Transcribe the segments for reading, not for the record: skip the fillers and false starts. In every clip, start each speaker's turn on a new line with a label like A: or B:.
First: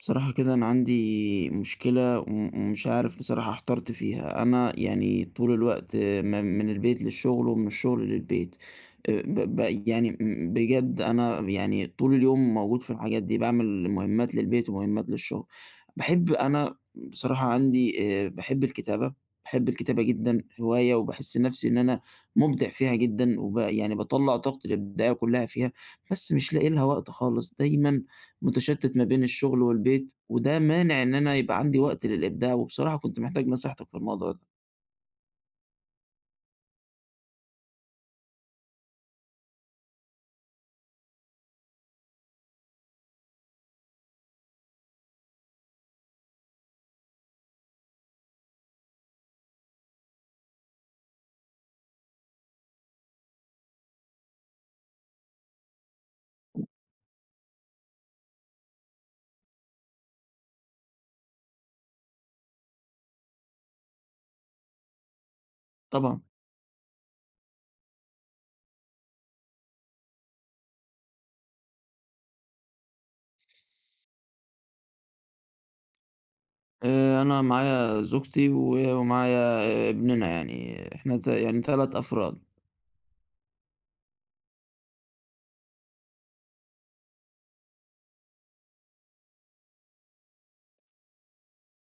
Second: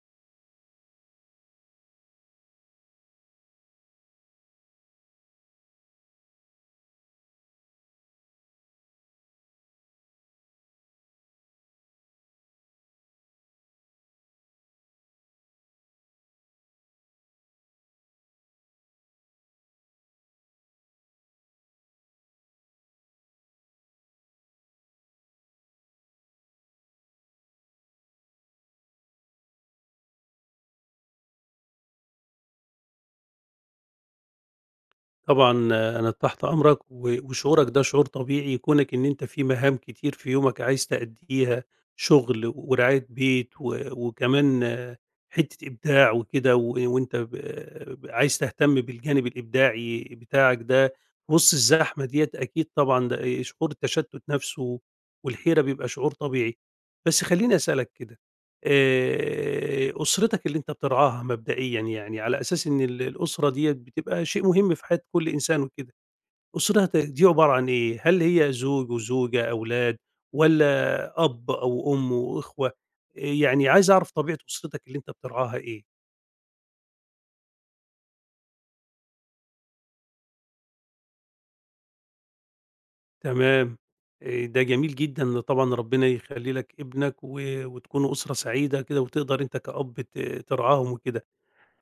A: بصراحة كده أنا عندي مشكلة ومش عارف بصراحة احترت فيها أنا يعني طول الوقت من البيت للشغل ومن الشغل للبيت. آه، ب- ب- يعني بجد أنا يعني طول اليوم موجود في الحاجات دي بعمل مهمات للبيت ومهمات للشغل. بحب أنا بصراحة عندي بحب الكتابة. بحب الكتابة جدا هواية وبحس نفسي إن أنا مبدع فيها جدا وب يعني بطلع طاقتي الإبداعية كلها فيها. بس مش لاقي لها وقت خالص دايما متشتت ما بين الشغل والبيت، وده مانع إن أنا يبقى عندي وقت للإبداع، وبصراحة كنت محتاج نصيحتك في الموضوع ده.
B: طبعًا آه، أنا تحت أمرك، و وشعورك ده شعور طبيعي كونك إن أنت في مهام كتير في يومك عايز تأدّيها، شغل ورعاية بيت وكمان حتّة إبداع وكده، و وأنت ب ب عايز تهتم بالجانب الإبداعي بتاعك ده وسط الزحمة ديّة، أكيد طبعًا ده شعور التشتُّت نَفْسه والحيرة بيبقى شعور طبيعي. بس خلّيني أسألك كده، أسرتك اللي أنت بترعاها مبدئيًا يعني، على أساس إن الأسرة ديّة بتبقى شيء مهم في حياة كل إنسان وكده،
A: طبعًا.
B: أسرتك دي عبارة عن إيه؟ هل هي زوج وزوجة، أولاد والّا أب أو أم وأخوة؟ يعني عايز أعرف طبيعة أسرتك اللي أنت بترعاها إيه؟
A: أنا معايا زوجتي ومعايا ابننا يعني، إحنا يعني 3 أفراد.
B: تمام. ده جميل جدًا طبعًا ربنا يخلّي لك ابنك و وتكونوا أسرة سعيدة كده وتقدر أنت كأب ترعاهم وكده.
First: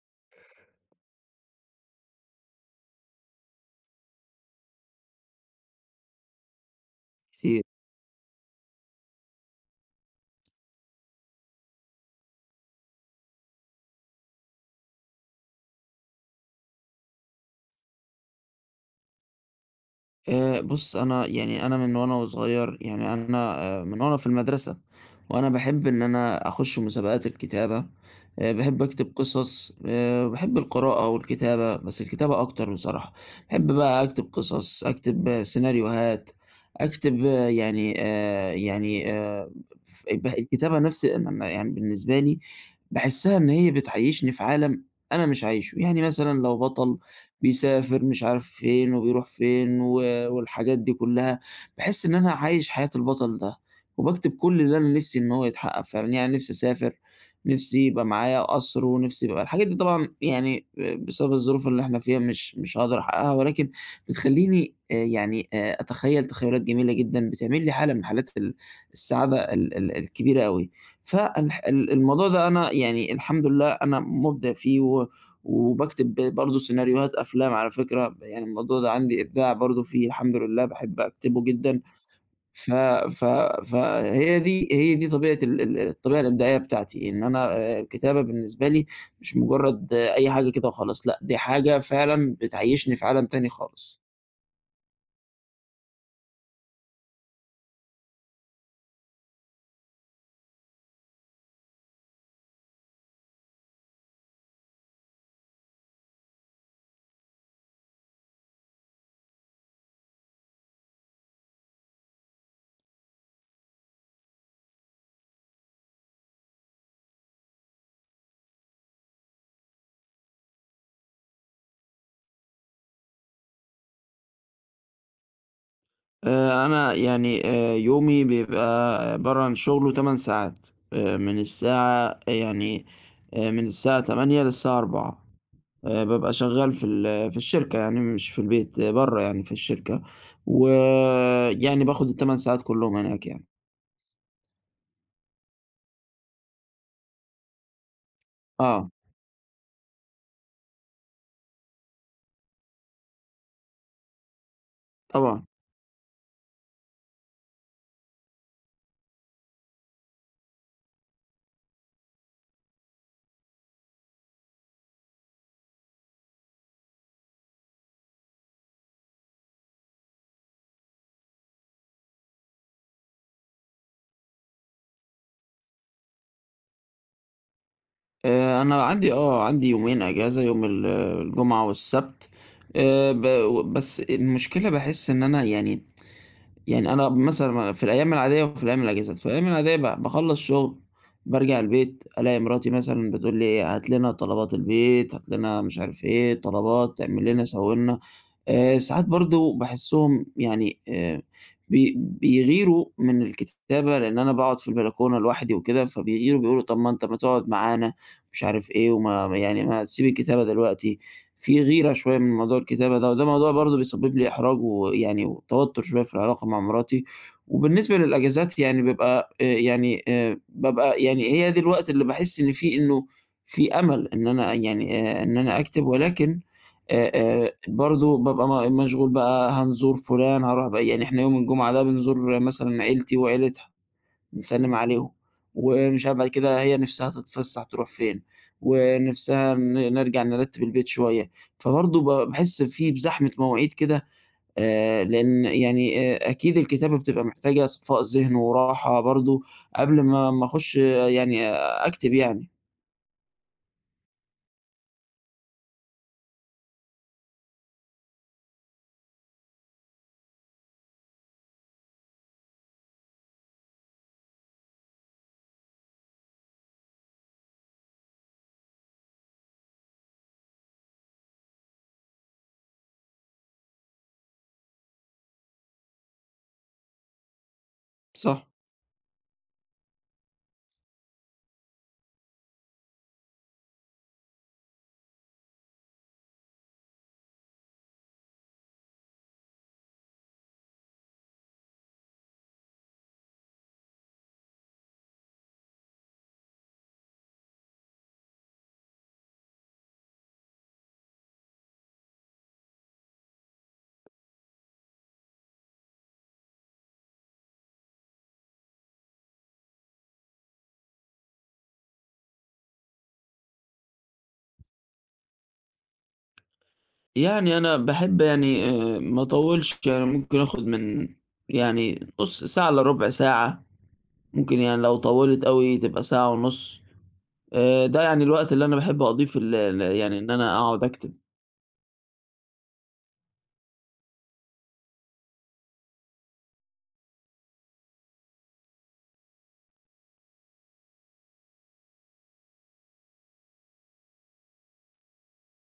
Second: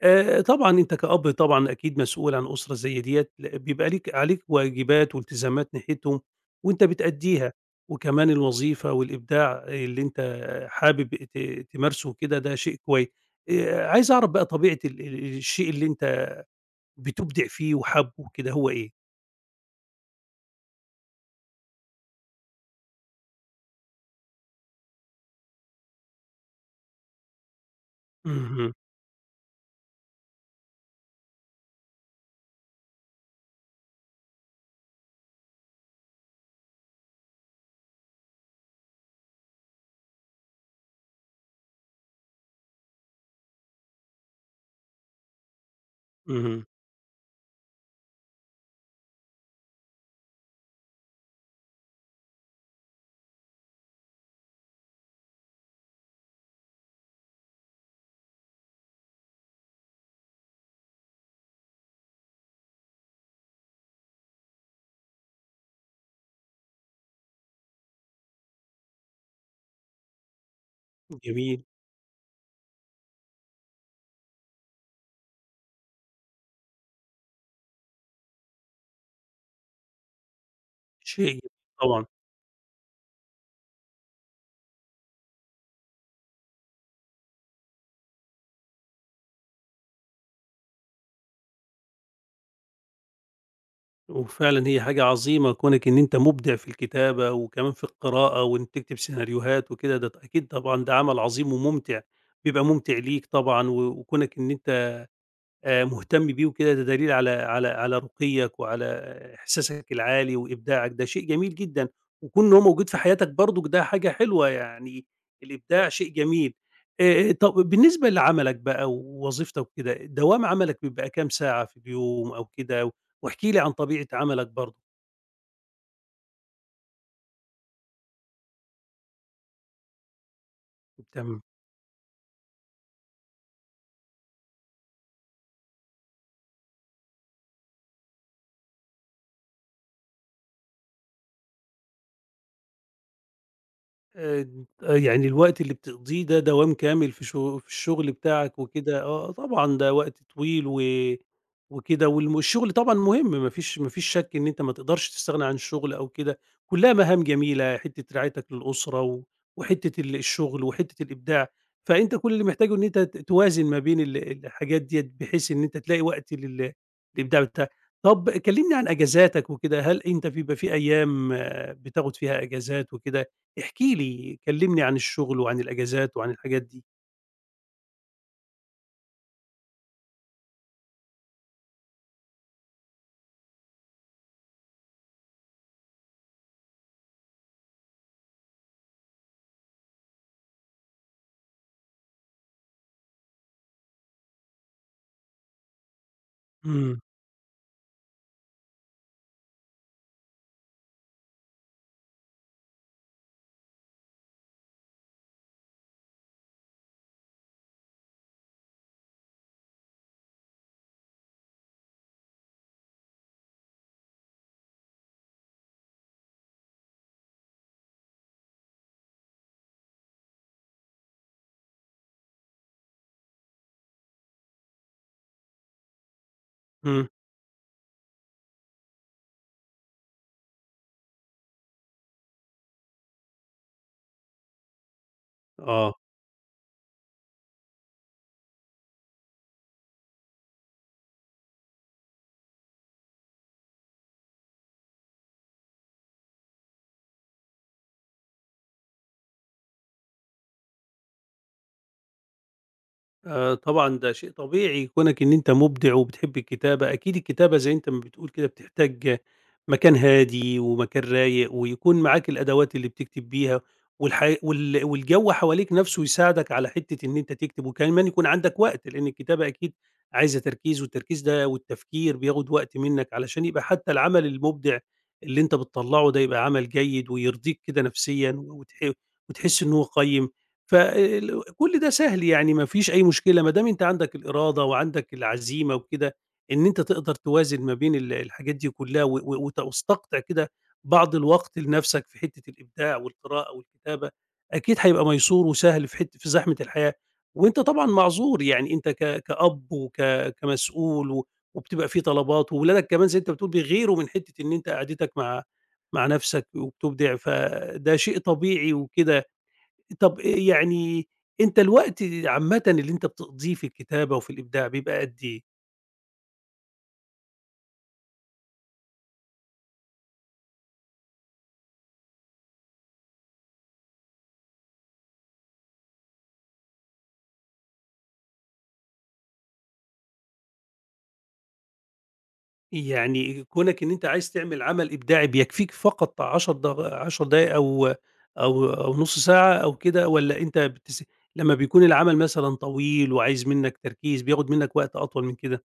B: طبعًا أنت كأب طبعًا أكيد مسؤول عن أسرة زي ديّة، بيبقى ليك عليك واجبات والتزامات ناحيتهم وأنت بتأدّيها،
A: كتير.
B: وكمان الوظيفة والإبداع اللي أنت حابب تمارسه وكده ده شيء كويس. عايز أعرف بقى طبيعة ال ال الشيء اللي أنت بتُبدع فيه وحابه وكده هو إيه؟
A: بُص، أنا يعني أنا من وأنا وصغير، يعني أنا من وأنا في المدرسة وأنا باحب إن أنا أخُش مسابقات الكتابة،
B: اهم.
A: باحب أكتب قصص، باحب القراءة والكتابة، بس الكتابة أكتر بصراحة. باحب بقى أكتب قصص، أكتب سيناريوهات، أكتب يعني يعني ف ب الكتابة نفس يعني بالنسبة لي باحسّها إن هي بتعيّشني في عالم أنا مش عايشه. يعني مثلًا لو
B: اهم.
A: بطل بيسافر مش عارف فين وبيروح فين والحاجات دي كلّها، باحس إن أنا عايش حياة البطل ده، وباكتب كل اللي أنا نفسي إن هو يتحقق فعلًا، يعني نفسي أسافر، نفسي يبقى معايا قصر، ونفسي يبقى الحاجات دي طبعًا يعني بسبب الظروف اللي إحنا فيها مش هاقدر أحققها، ولكن بتخلّيني يعني أتخيّل تخيّلات جميلة جدًا، بتعمل لي حالة من حالات السعادة ال ال الكبيرة أوي.
B: جميل.
A: الموضوع ده أنا يعني الحمد لله أنا مبدع فيه وباكتب برضه سيناريوهات أفلام على فكرة، يعني الموضوع ده عندي إبداع برضه فيه الحمد لله، باحب
B: شيء جميل
A: أكتبه جدًا.
B: طبعًا.
A: ف ف فهي دي هي دي طبيعة ال ال الطبيعة الإبداعية بتاعتي، إن أنا الكتابة بالنسبة لي مش مجرّد أي حاجة كده وخلاص، لأ دي حاجة فعلًا بتعيّشني في عالم تاني خالص.
B: وفعلًا هي حاجة عظيمة كونك إن أنت مُبدع في الكتابة وكمان في القراءة وإنك تكتب سيناريوهات وكده، ده أكيد طبعًا ده عمل عظيم ومُمتع، بيبقى مُمتع ليك طبعًا، و وكونك إن أنت مهتم بيه وكده، ده دليل على رقيّك وعلى إحساسك العالي وإبداعك، ده شيء جميل جدًا، وكون هو موجود في حياتك برضك ده حاجة حلوة، يعني الإبداع شيء جميل. طب بالنسبة لعملك بقى ووظيفتك وكده، دوام عملك بيبقى كام ساعة في اليوم أو كده؟ واحكِ لي عن طبيعة عملك برضه.
A: أنا يعني يومي بيبقى عبارة عن شغل و8 ساعات، من
B: بتعمل
A: الساعة يعني من الساعة 08:00 للساعة 16:00. بابقى شغّال في الشركة يعني مش في البيت، برّه يعني في الشركة، ويعني باخُد ال8 ساعات كُلّهم هناك يعني.
B: آآ، يعني الوقت اللي بتقضيه ده دوام كامل في شغ في الشغل بتاعك
A: آه،
B: وكده، آه آه، طبعًا ده وقت طويل و وكده والم الشغل طبعًا مهم، ما فيش شك إن أنت ما تقدرش تستغنى
A: طبعًا.
B: عن الشغل أو كده، كلها مهام جميلة، حتة رعايتك للأسرة وحتة الشغل وحتة الإبداع، فأنت كل اللي محتاجه إن أنت توازن ما بين الحاجات ديّة بحيث إن أنت تلاقي وقت للإبداع بتاعك. طب كلمني عن أجازاتك وكده، هل أنت بيبقى في أيام آه، بتاخد فيها أجازات وكده؟ احكِ لي، كلّمني عن الشغل وعن الأجازات وعن الحاجات دي.
A: أنا عندي يومين إجازة، يوم الجمعة والسبت، آآ ب بس المشكلة باحس إن أنا يعني يعني أنا مثلًا في الأيام العادية وفي الأيام الأجازات، في الأيام العادية باخلّص شُغل، بارجع البيت ألاقي مراتي مثلًا بتقول لي: إيه، "هات لنا طلبات البيت، هات لنا مش عارف إيه،
B: إمم.
A: طلبات، اعمل لنا، سوّي لنا." ساعات برضه باحسّهم يعني بيغيروا من الكتابة، لإن أنا باقعد في البلكونة لوحدي وكده، فبيغيروا بيقولوا طَب ما أنت ما تقعد معانا، مش عارف إيه، يعني ما تسيب الكتابة دلوقتي، في غيرة شوية من موضوع الكتابة ده، وده موضوع برضه بيسبب لي إحراج ويعني وتوتر شوية في العلاقة مع مراتي، وبالنسبة للأجازات يعني بابقى يعني هي دي الوقت اللي باحس إن فيه إنه في أمل إن أنا يعني إن أنا أكتب، ولكن
B: إمم.
A: برضه بابقى مشغول بقى هنزور فلان، هاروح يعني إحنا يوم الجمعة ده بنزور مثلًا عيلتي وعيلتها، بنسلِّم عليهم،
B: آه.
A: ومش عارف بعد كده هي نِفْسها تتفسّح تروح فين، ونِفْسها نرجع نرتّب البيت شوية، فبرضه باحس بزحمة مواعيد كده لإن يعني أكيد الكتابة بتبقى محتاجة صفاء ذهن وراحة برضه قبل ما أخُش يعني أكتب يعني،
B: طبعًا ده شيء طبيعي كونك إن أنت مُبدع وبتحب الكتابة، أكيد الكتابة زي أنت ما بتقول كده بتحتاج مكان هادي ومكان رايق ويكون معاك الأدوات اللي بتكتب بيها والح وال والجَو حواليك نَفْسه يساعدك على حتّة إن أنت تكتب وكمان يكون عندك وقت، لإن الكتابة أكيد عايزة تركيز، والتركيز ده والتفكير بياخُد وقت منّك علشان يبقى حتّى العمل المُبدع اللي أنت بتطلّعه ده يبقى عمل جيد ويرضيك كده نفسيًا
A: صح.
B: وتحس إن هو قيّم. ف ال كل ده سهل، يعني ما فيش أي مشكلة، ما دام أنت عندك الإرادة وعندك العزيمة وكده، إن أنت تقدر توازن ما بين الحاجات دي كلها، و و وت وتستقطع كده بعض الوقت لنفسك في حتة الإبداع والقراءة والكتابة، أكيد هيبقى ميسور وسهل في حت في زحمة الحياة، وأنت طبعًا معذور، يعني أنت كأب كمسؤول، و وبتبقى في طلبات، وولادك كمان زي أنت بتقول بيغيروا من حتة إن أنت قعدتك مع نفسك وبتبدع، فده شيء طبيعي وكده. طب يعني أنت الوقت عامةً اللي أنت بتقضيه في الكتابة وفي الإبداع بيبقى قد إيه؟
A: يعني أنا باحب يعني ما أطوّلش، يعني ممكن آخُد من يعني نُص ساعة إلّا رُبع ساعة، ممكن يعني لو طوّلت أوي تبقى ساعة ونُص، ده يعني الوقت اللي أنا باحب أقضيه في ال ال يعني إن أنا أقعُد أكتب.
B: يعني كونك إن أنت عايز تعمل عمل إبداعي بيكفيك فقط 10 دقايق، أو أو نُص ساعة أو كده، والّا أنت لمّا بيكون العمل مثلًا طويل وعايز منّك تركيز بياخد منّك وقت أطول من كده؟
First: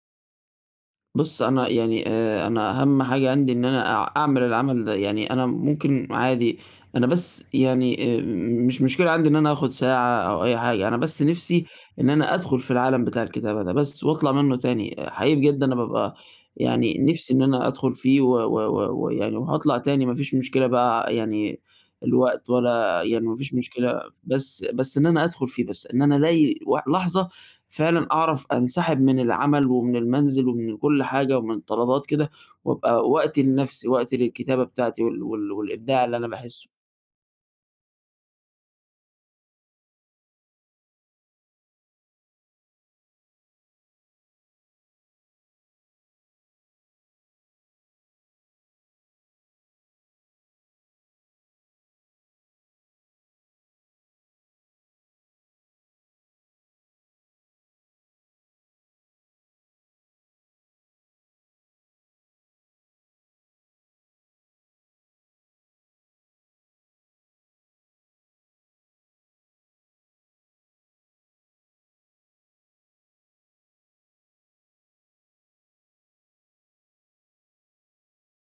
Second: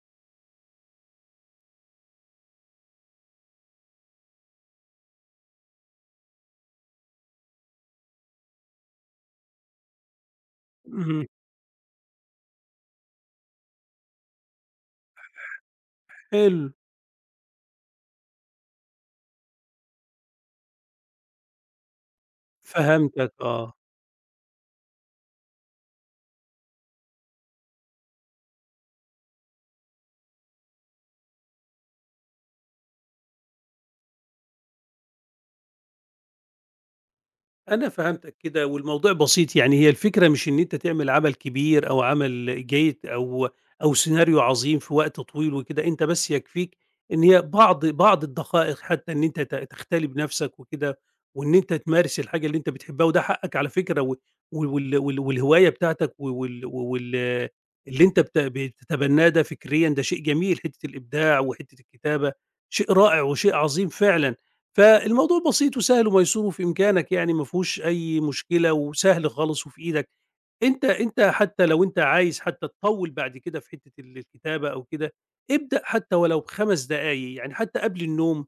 A: بُص، أنا يعني أنا أهم حاجة عندي إن أنا أعمل العمل ده، يعني أنا ممكن عادي أنا بس يعني مش مشكلة عندي إن أنا آخد ساعة أو أي حاجة، أنا بس
B: اهم.
A: نِفْسي إن أنا أدخل في العالم بتاع الكتابة ده بس وأطلع منّه تاني، حقيقي بجد أنا بابقى
B: حلو.
A: يعني نِفْسي إن أنا أدخل فيه ويعني و و و ويعني وهاطلع تاني ما فيش مشكلة بقى يعني الوقت ولا يعني
B: فهمتك
A: ما فيش
B: آه.
A: مشكلة، بس إن أنا أدخل فيه، بس إن أنا ألاقي و لحظة فعلًا أعرف أنسحب من العمل ومن المنزل ومن كل حاجة ومن الطلبات كده، وأبقى وقتي لنفسي، وقتي للكتابة بتاعتي والإبداع اللي أنا باحسه.
B: أنا فهمتك كده، والموضوع بسيط، يعني هي الفكرة مش إن أنت تعمل عمل كبير أو عمل جيد أو سيناريو عظيم في وقت طويل وكده، أنت بس يكفيك إن هي بعض الدقائق، حتى إن أنت تختلي بنفسك وكده، وإن أنت تمارس الحاجة اللي أنت بتحبها، وده حقك على فكرة، و وال وال وال- والهواية بتاعتك و وال وال اللي أنت بتتبناه ده فكريًا، ده شيء جميل، حتة الإبداع وحتة الكتابة، شيء رائع وشيء عظيم فعلًا. فالموضوع بسيط وسهل وميسور وفي إمكانك، يعني ما فيهوش أي مشكلة وسهل خالص وفي إيدك. أنت حتى لو أنت عايز حتى تطوّل بعد كده في حتّة الكتابة أو كده، ابدأ حتى ولو ب5 دقايق، يعني حتى قبل النوم،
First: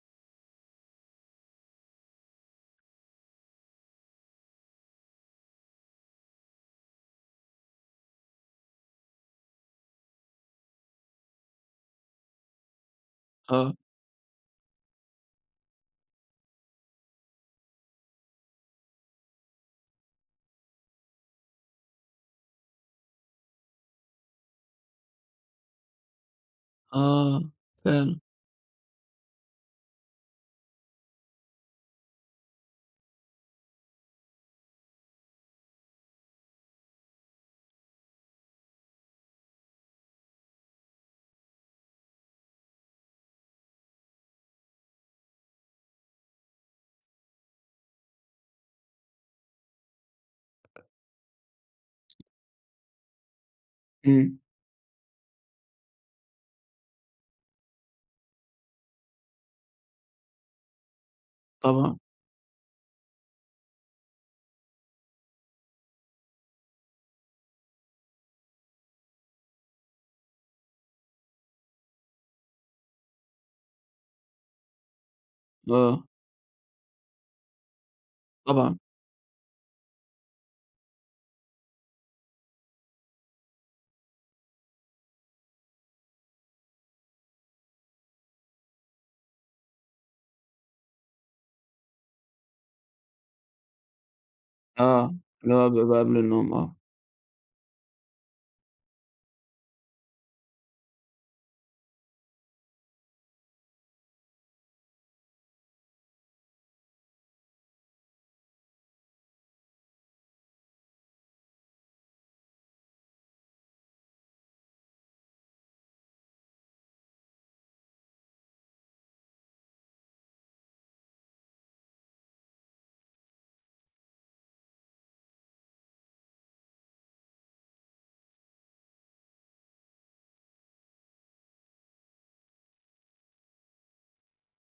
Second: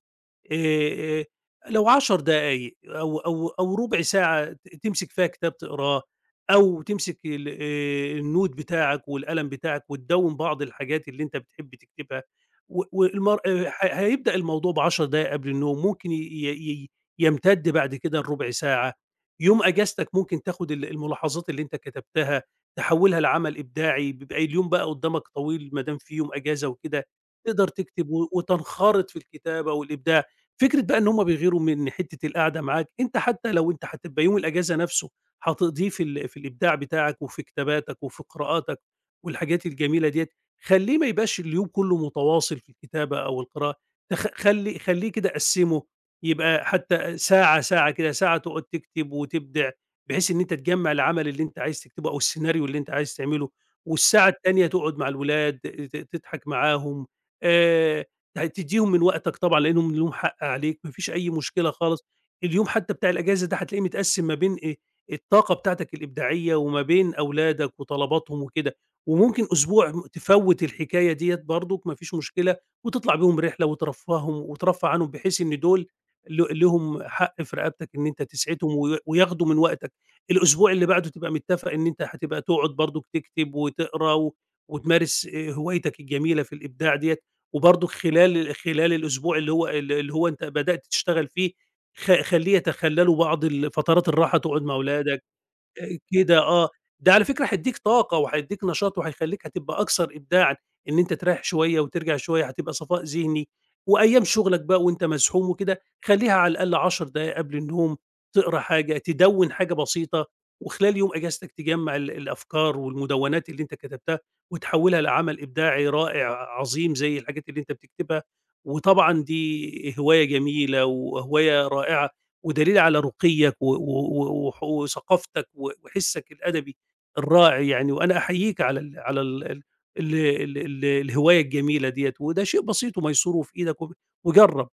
B: آآ، لو 10 دقايق أو أو ربع ساعة تمسك فيها كتاب تقراه، أو تمسك ال النود بتاعك والقلم بتاعك وتدوّن بعض الحاجات اللي أنت بتحب تكتبها، و والمر ه
A: آه،
B: هيبدأ الموضوع ب10 دقايق قبل النوم، ممكن ي ي ي يمتد بعد كده لربع ساعة. يوم اجازتك ممكن تاخد الملاحظات اللي انت كتبتها، تحوّلها لعمل إبداعي، بيبقى اليوم بقى قدّامك طويل ما دام في يوم أجازة وكده،
A: آه،
B: تقدر تكتب
A: فعلًا،
B: وتنخرط في الكتابة والإبداع. فكرة بقى إن هم بيغيروا من حتّة القعدة معاك، أنت حتّى لو أنت هتبقى يوم الأجازة نفسه هتقضيه في ال في الإبداع بتاعك وفي كتاباتك وفي قراءاتك والحاجات الجميلة ديّة، خلّيه ما يبقاش اليوم كلّه متواصل في الكتابة أو القراءة، تخ خلّي خلّيه كده قسّمه، يبقى حتى ساعة، ساعة كده، ساعة تقعد تكتب وتبدع، بحيث إن أنت تجمّع العمل اللي أنت عايز تكتبه أو السيناريو اللي أنت عايز تعمله، والساعة
A: إمم،
B: التانية تقعد مع الولاد تضحك معاهم، آآ، ت تدّيهم من وقتك طبعًا لأنهم ليهم حق عليك، ما فيش أي مشكلة
A: طبعًا،
B: خالص. اليوم حتى بتاع الأجازة ده هتلاقيه متقسّم ما بين الطاقة بتاعتك الإبداعية وما بين أولادك وطلباتهم وكده، وممكن أسبوع م تفوّت الحكاية ديّة برضُك، ما فيش مشكلة، وتطلع بيهم رحلة وترفّههم وترفّه عنهم، بحيث إن دول
A: آه،
B: لهم حق في رقبتك إن أنت تسعدهم
A: طبعًا،
B: وياخدوا من وقتك، الأسبوع اللي بعده تبقى متّفق إن أنت هتبقى تقعد برضُك تكتب وتقرا، و وتمارس هوايتك الجميلة في الإبداع ديّة، وبرضُك خلال الأسبوع اللي هو اللي هو أنت بدأت تشتغل فيه خلّيه يتخلّلوا بعض فترات الراحة تقعد مع
A: آه،
B: ولادك،
A: اللي هو بيبقى قبل
B: كده
A: النوم،
B: آه.
A: آه.
B: ده على فكرة هيدّيك طاقة وهيدّيك نشاط وهيخلّيك هتبقى أكثر إبداعًا، إن أنت تريّح شوية وترجع شوية هتبقى صفاء ذهني، وأيام شغلك بقى وأنت مزحوم وكده خلّيها على الأقل 10 دقايق قبل النوم، تقرا حاجة، تدوّن حاجة بسيطة، وخلال يوم أجازتك تجمّع الأفكار والمدوّنات اللي أنت كتبتها وتحوّلها لعمل إبداعي رائع عظيم زي الحاجات اللي أنت بتكتبها، وطبعًا دي هواية جميلة وهواية رائعة. ودليل على رقيك و و وح وثقافتك وحسك الأدبي الرائع يعني، وأنا أحييك على ال على ال ال ال ال ال الهواية الجميلة ديّة، وده شيء بسيط وميسور وفي إيدك وجرّب.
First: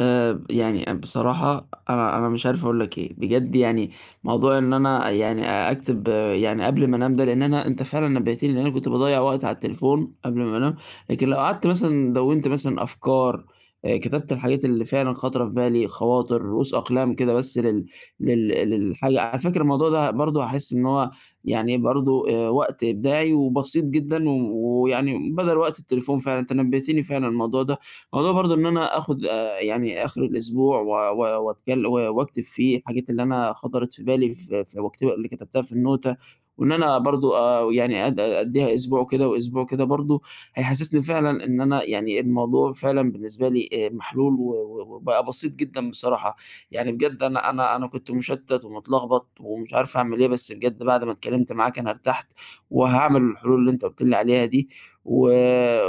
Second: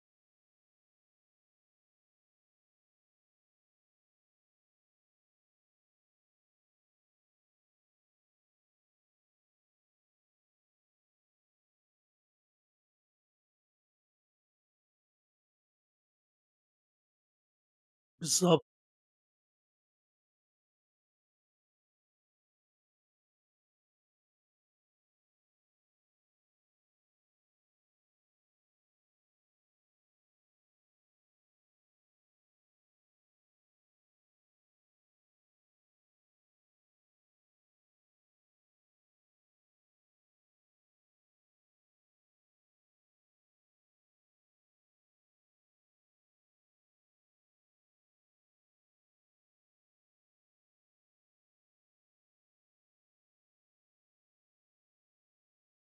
A: يعني بصراحة أنا مش عارف أقول لك إيه، بجد يعني موضوع إن أنا يعني أكتب يعني قبل ما أنام ده لإن أنت فعلًا نبهتني لإن أنا كنت باضيّع وقت على التليفون قبل ما أنام، لكن لو قعدت مثلًا دونت مثلًا أفكار، كتبت الحاجات اللي فعلًا خاطرة في بالي، خواطر، رؤوس أقلام كده بس لل لل
B: بالضبط.
A: للحاجة على فكرة الموضوع ده برضه هاحس إن هو يعني برضه وقت إبداعي وبسيط جدًا ويعني بدل وقت التليفون فعلًا، أنت نبهتني فعلًا الموضوع ده، موضوع برضه إن أنا آخد يعني آخر الأسبوع و و وأتكل وأكتب فيه الحاجات اللي أنا خطرت في بالي في اللي كتبتها في النوتة، وإن أنا برضه يعني أدّيها أسبوع كده وأسبوع كده برضه، هيحسسني فعلًا إن أنا يعني الموضوع فعلًا بالنسبة لي محلول و و وبقى بسيط جدًا بصراحة، يعني بجد أنا كنت مشتت ومتلخبط ومش عارف أعمل إيه، بس بجد بعد ما اتكلمت معاك أنا ارتحت، وهاعمل الحلول اللي أنت قُلت لي عليها دي، و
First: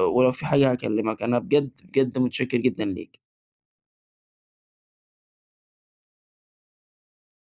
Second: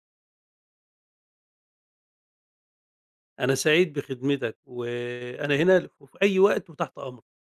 A: ولو في حاجة هاكلمك، أنا بجد، بجد متشكر جدًا ليك.
B: أنا سعيد بخدمتك، وأنا هنا في أي وقت وتحت أمرك.